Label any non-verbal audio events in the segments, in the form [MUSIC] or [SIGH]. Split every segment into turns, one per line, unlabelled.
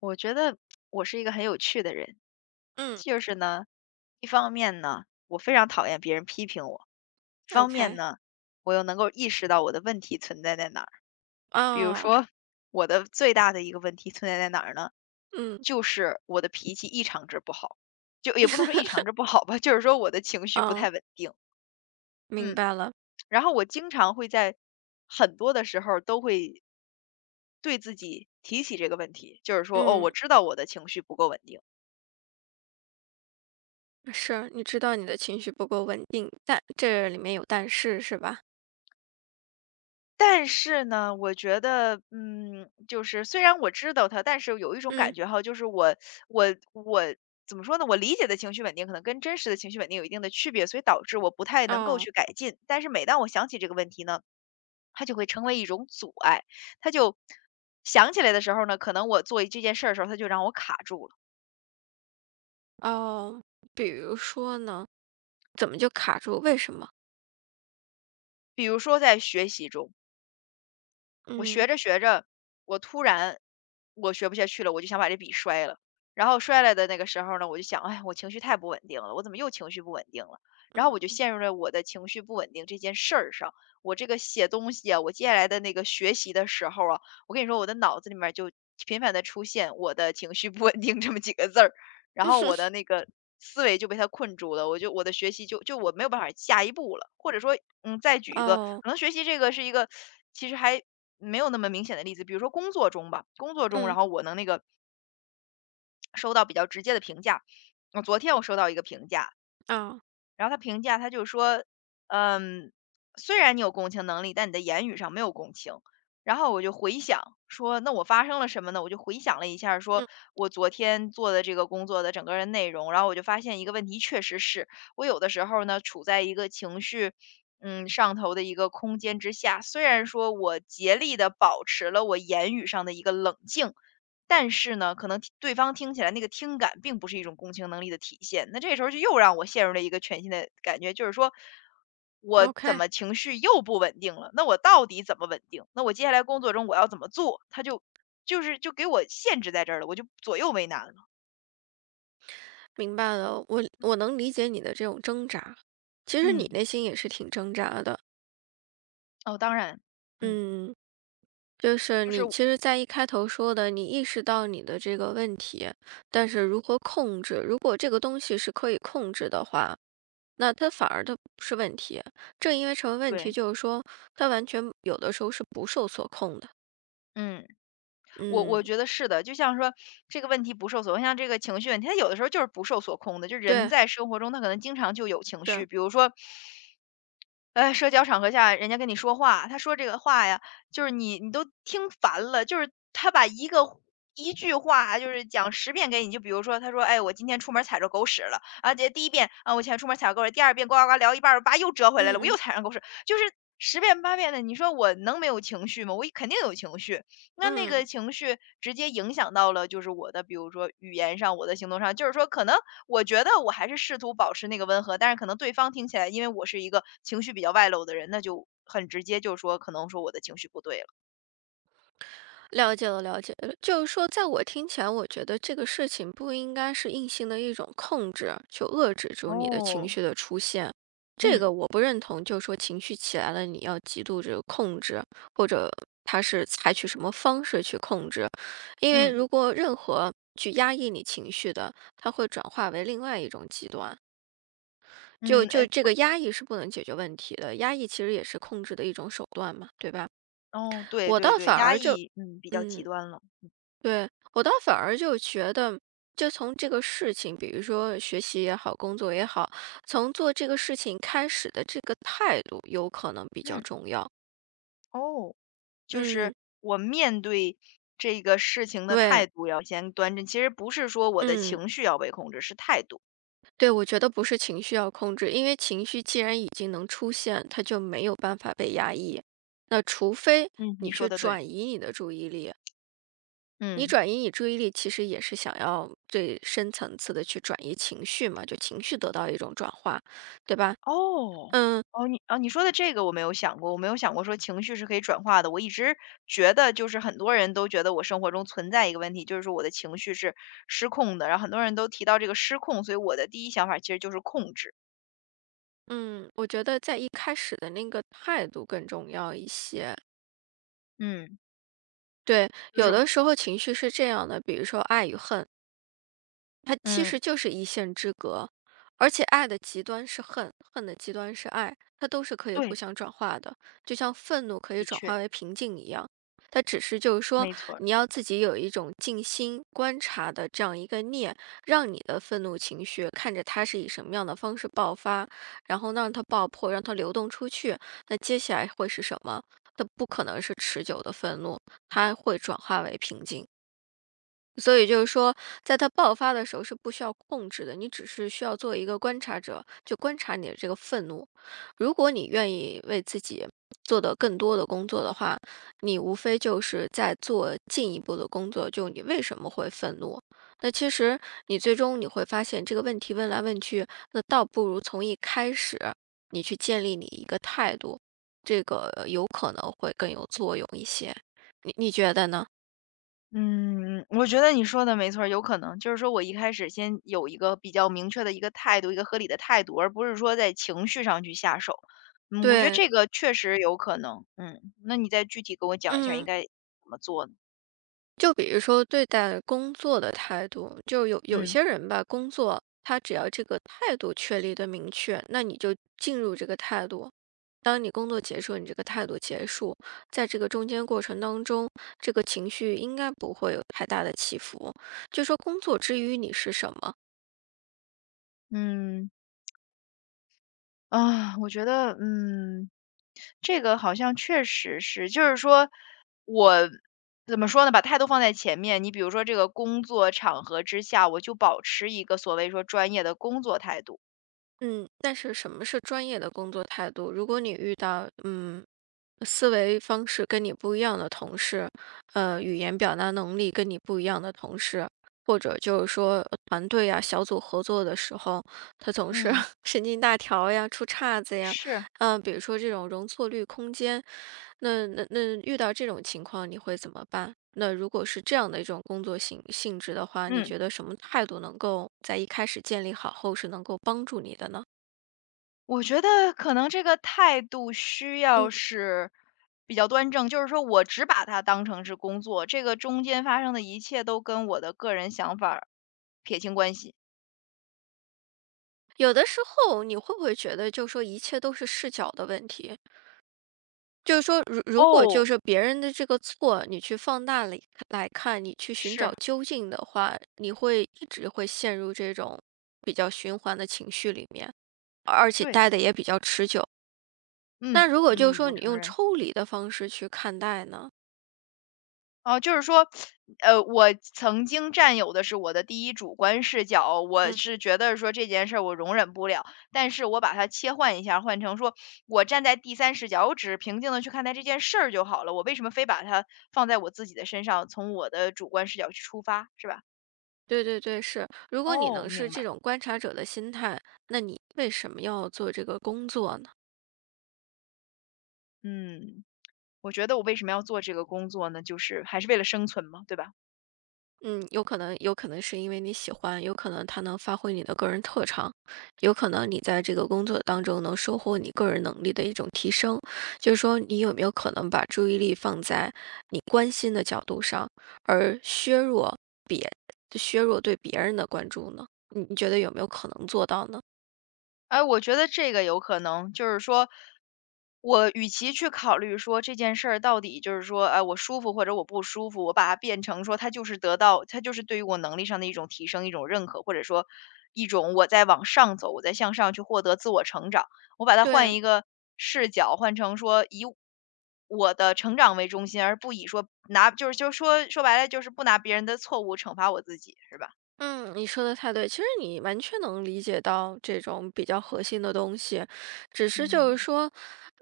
我觉得我是一个很有趣的人，
嗯
就是呢，一方面呢，我非常讨厌别人批评我；一方面
，OK，
呢，我又能够意识到我的问题存在在哪儿。比如
哦，
说，我的最大的一个问题存在在哪儿呢？
嗯，
就是我的脾气异常之不好，就也不能说异常之
[LAUGHS]
不好吧，就是说我的情绪不
哦，
太稳定。
明
嗯，
白了。
然后我经常会在很多的时候都会对自己提起这个问题，就是说，哦，我
嗯，
知道我的情绪不够稳定。
是，你知道你的情绪不够稳定，但这里面有但是是吧？
但是呢，我觉得，就是虽然我知道他，但是有一种感
嗯，
觉哈，就是我怎么说呢？我理解的情绪稳定可能跟真实的情绪稳定有一定的区别，所以导致我不太能够
哦。
去改进。但是每当我想起这个问题呢，它就会成为一种阻碍。它就想起来的时候呢，可能我做这件事儿的时候，它就让我卡住了。
哦，比如说呢，怎么就卡住？为什么？
比如说在学习中。我学
嗯
着学着，我突然我学不下去了，我就想把这笔摔了。然后摔了的那个时候呢，我就想，哎，我情绪太不稳定了，我怎么又情绪不稳定了？然后我就
嗯，
陷入了我的情绪不稳定这件事儿上。我这个写东西啊，我接下来的那个学习的时候啊，我跟你说，我的脑子里面就频繁的出现"我的情绪不稳定"这么几个字儿。然后我的
[LAUGHS]
那个思维就被它困住了，我就我的学习就我没有办法下一步了。或者说，再举一个，
哦，
可能学习这个是一个其实还没有那么明显的例子，比如说工作中吧，工作中，
嗯
然后我能那个收到比较直接的评价。我昨天我收到一个评价，
哦，
然后他评价他就说，嗯，虽然你有共情能力，但你的言语上没有共情。然后我就回想说，那我发生了什么呢？我就回想了一下儿说
嗯
我昨天做的这个工作的整个儿的内容，然后我就发现一个问题，确实是我有的时候呢处在一个情绪，上头的一个空间之下，虽然说我竭力的保持了我言语上的一个冷静，但是呢，可能听对方听起来那个听感并不是一种共情能力的体现，那这时候就又让我陷入了一个全新的感觉，就是说我怎
，OK，
么情绪又不稳定了？那我到底怎么稳定？那我接下来工作中我要怎么做？他就就给我限制在这儿了，我就左右为难了。
明白了，我能理解你的这种挣扎，其实你
嗯，
内心也是挺挣扎的。
哦，当然，嗯，
嗯。就是
就是
你其实，在一开头说的，你意识到你的这个问题，但是如何控制？如果这个东西是可以控制的话，那它反而不是问题。正因为成为问题，
对。
就是说它完全有的时候是不受所控的。
嗯，我
嗯，
觉得是的，就像说这个问题不受所控，像这个情绪问题，它有的时候就是不受所控的。就人
对，
在生活中，他可能经常就有情绪，
是，
比如说社交场合下人家跟你说话，他说这个话呀，就是你都听烦了，就是他把一个一句话就是讲十遍给你，就比如说他说："哎，我今天出门踩着狗屎了。"啊，这第一遍，啊，我今天出门踩着狗屎，第二遍呱呱呱聊一半儿，叭又折回来了，
嗯
我又
嗯
踩上狗屎。就是十遍八遍的，你说我能没有情绪吗？我肯定有情绪，那那个
嗯。
情绪直接影响到了就是我的，比如说语言上，我的行动上，就是说可能我觉得我还是试图保持那个温和，但是可能对方听起来，因为我是一个情绪比较外露的人，那就很直接就说可能说我的情绪不对了。
了解了，了解了。就是说，在我听前，我觉得这个事情不应该是硬性的一种控制，去遏制住你的情
哦，
绪的出现。这
嗯
个我不认同，就是说情绪起来了，你要极度这个控制，或者他是采取什么方式去控制。因为
嗯
如果任何去压抑你情绪的，它会转化为另外一种极端。就
嗯，
就这个压抑是不能解决问题的，压抑其实也是控制的一种手段嘛，对吧？
哦，对
我
对
倒
对，
反
压
而就，
抑，嗯，比较极
嗯。
端了。
对，我倒反而就觉得，就从这个事情，比如说学习也好，工作也好，从做这个事情开始的这个态度，有可能比较
嗯，
重要。
哦，就是
嗯，
我面对这个事情的
对，
态度要先端正，其实不是说我的
嗯，
情绪要被控制，是态度。
对，我觉得不是情绪要控制，因为情绪既然已经能出现，它就没有办法被压抑。那除非
嗯，你
你
说
去
的对。
转移你的注意力，你
嗯。
转移你注意力，其实也是想要最深层次的去转移情绪嘛，就情绪得到一种转化，对吧？
哦，
嗯，
你说的这个我没有想过，我没有想过说情绪是可以转化的。我一直觉得就是很多人都觉得我生活中存在一个问题，就是说我的情绪是失控的，然后很多人都提到这个失控，所以我的第一想法其实就是控制。
嗯，我觉得在一开始的那个态度更重要一些。
嗯，
对，
就
有
是
的时候情绪是这样的，比如说爱与恨。它其实
嗯，
就是一线之隔，而且爱的极端是恨，恨的极端是爱，它都是可以互
对，
相转化的，就像愤怒可以
的
转
确，
化为平静一样。它只是就是说，
没错
你要自己有一种静心观察的这样一个念，让你的愤怒情绪看着它是以什么样的方式爆发，然后让它爆破，让它流动出去。那接下来会是什么？它不可能是持久的愤怒，它会转化为平静。所以就是说，在它爆发的时候是不需要控制的，你只是需要做一个观察者，就观察你的这个愤怒。如果你愿意为自己做的更多的工作的话，你无非就是在做进一步的工作，就你为什么会愤怒？那其实你最终会发现这个问题问来问去，那倒不如从一开始你去建立你一个态度，这个有可能会更有作用一些。你觉得呢？
嗯，我觉得你说的没错儿，有可能就是说我一开始先有一个比较明确的一个态度，一个合理的态度，而不是说在情绪上去下手。嗯，我觉得
对，
这个确实有可能。嗯，那你再具体跟我讲一下应
嗯。
该怎么做呢？
就比如说对待工作的态度，就有有
嗯
些人吧，工作他只要这个态度确立的明确，那你就进入这个态度。当你工作结束，你这个态度结束，在这个中间过程当中，这个情绪应该不会有太大的起伏。就说工作之于你是什么？
嗯啊，我觉得这个好像确实是，就是说我怎么说呢，把态度放在前面。你比如说这个工作场合之下，我就保持一个所谓说专业的工作态度。
嗯，但是什么是专业的工作态度？如果你遇到思维方式跟你不一样的同事，语言表达能力跟你不一样的同事，或者就是说团队呀、小组合作的时候，他总是
嗯。
[LAUGHS] 神经大条呀、出岔子呀，
是，
嗯、比如说这种容错率空间，那遇到这种情况你会怎么办？那如果是这样的一种工作性质的话，你
嗯。
觉得什么态度能够在一开始建立好后是能够帮助你的呢？
我觉得可能这个态度需要
嗯，
是比较端正，就是说我只把它当成是工作，这个中间发生的一切都跟我的个人想法儿撇清关系。
有的时候你会不会觉得，就说一切都是视角的问题？就是说，如果就
哦。
是别人的这个错，你去放大了来看，你去寻找
是，
究竟的话，你会会陷入这种比较循环的情绪里面，而且
对，
待的也比较持久。
嗯，
那如果就是
嗯，
说
我
你
承
用
认。
抽离的方式去看待呢？
哦，就是说，我曾经占有的是我的第一主观视角，我
嗯，
是觉得说这件事儿我容忍不了，但是我把它切换一下，换成说我站在第三视角，我只是平静的去看待这件事儿就好了。我为什么非把它放在我自己的身上，从我的主观视角去出发，是吧？
对对对，是。如果你
哦，
能是
明
这
白。
种观察者的心态，那你为什么要做这个工作呢？
嗯，我觉得我为什么要做这个工作呢？就是还是为了生存嘛，对吧？
嗯，有可能是因为你喜欢，有可能他能发挥你的个人特长，有可能你在这个工作当中能收获你个人能力的一种提升。就是说，你有没有可能把注意力放在你关心的角度上，而削弱别削弱对别人的关注呢？你觉得有没有可能做到呢？
哎，我觉得这个有可能，就是说，我与其去考虑说这件事儿到底就是说，哎，我舒服或者我不舒服，我把它变成说，它就是得到，它就是对于我能力上的一种提升，一种认可，或者说一种我在往上走，我在向上去获得自我成长。我把它换
对，
一个视角，换成说以我的成长为中心，而不以说拿，说说白了，就是不拿别人的错误惩罚我自己，是吧？
嗯，你说的太对，其实你完全能理解到这种比较核心的东西，只是就是
嗯。
说，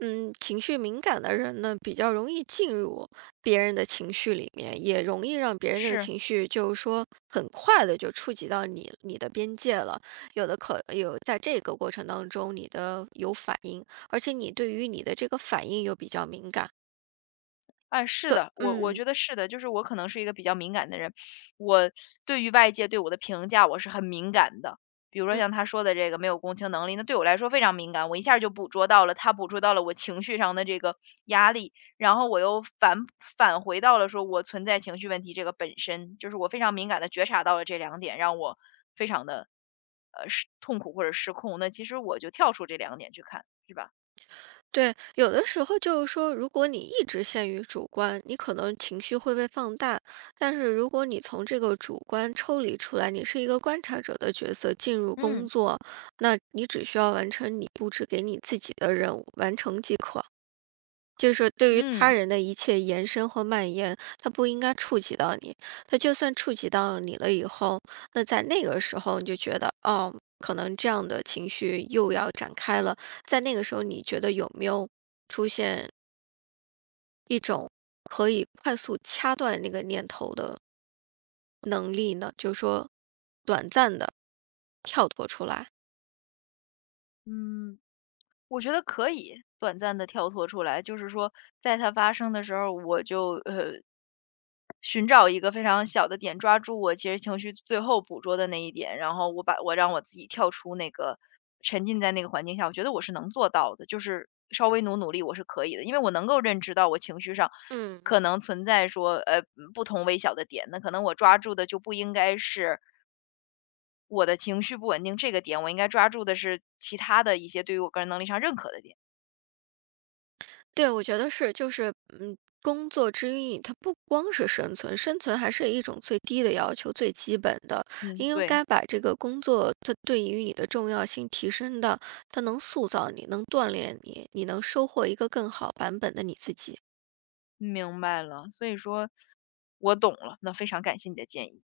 嗯，情绪敏感的人呢，比较容易进入别人的情绪里面，也容易让别人这个
是。
情绪就是说很快的就触及到你的边界了。有的可有在这个过程当中，你的有反应，而且你对于你的这个反应又比较敏感。
哎，是
对，
的，我
嗯
觉得是的，就是我可能是一个比较敏感的人，我对于外界对我的评价我是很敏感的。比如说
嗯。
像他说的这个没有共情能力，那对我来说非常敏感，我一下儿就捕捉到了，他捕捉到了我情绪上的这个压力，然后我又返回到了说我存在情绪问题这个本身，就是我非常敏感的觉察到了这两点，让我非常的失痛苦或者失控。那其实我就跳出这两点去看，是吧？
对，有的时候就是说，如果你一直陷于主观，你可能情绪会被放大。但是如果你从这个主观抽离出来，你是一个观察者的角色，进入工
嗯
作，那你只需要完成你布置给你自己的任务，完成即可。就是对于他
嗯。
人的一切延伸和蔓延，他不应该触及到你。他就算触及到你了以后，那在那个时候你就觉得，哦，可能这样的情绪又要展开了。在那个时候，你觉得有没有出现可以快速掐断那个念头的能力呢？就是说，短暂的跳脱出来。
嗯，我觉得可以短暂的跳脱出来，就是说在它发生的时候，我就，寻找一个非常小的点，抓住我其实情绪最后捕捉的那一点，然后我把我让我自己跳出那个沉浸在那个环境下，我觉得我是能做到的，就是稍微努努力我是可以的。因为我能够认知到我情绪上
嗯。
可能存在说，不同微小的点，那可能我抓住的就不应该是我的情绪不稳定这个点，我应该抓住的是其他的一些对于我个人能力上认可的点。
对，我觉得是，就是嗯，工作之于你，它不光是生存，生存还是一种最低的要求，最基本的，
嗯，
应
对，
该把这个工作它对于你的重要性提升到，它能塑造你，能锻炼你，你能收获一个更好版本的你自己。
明白了。所以说，我懂了，那非常感谢你的建议。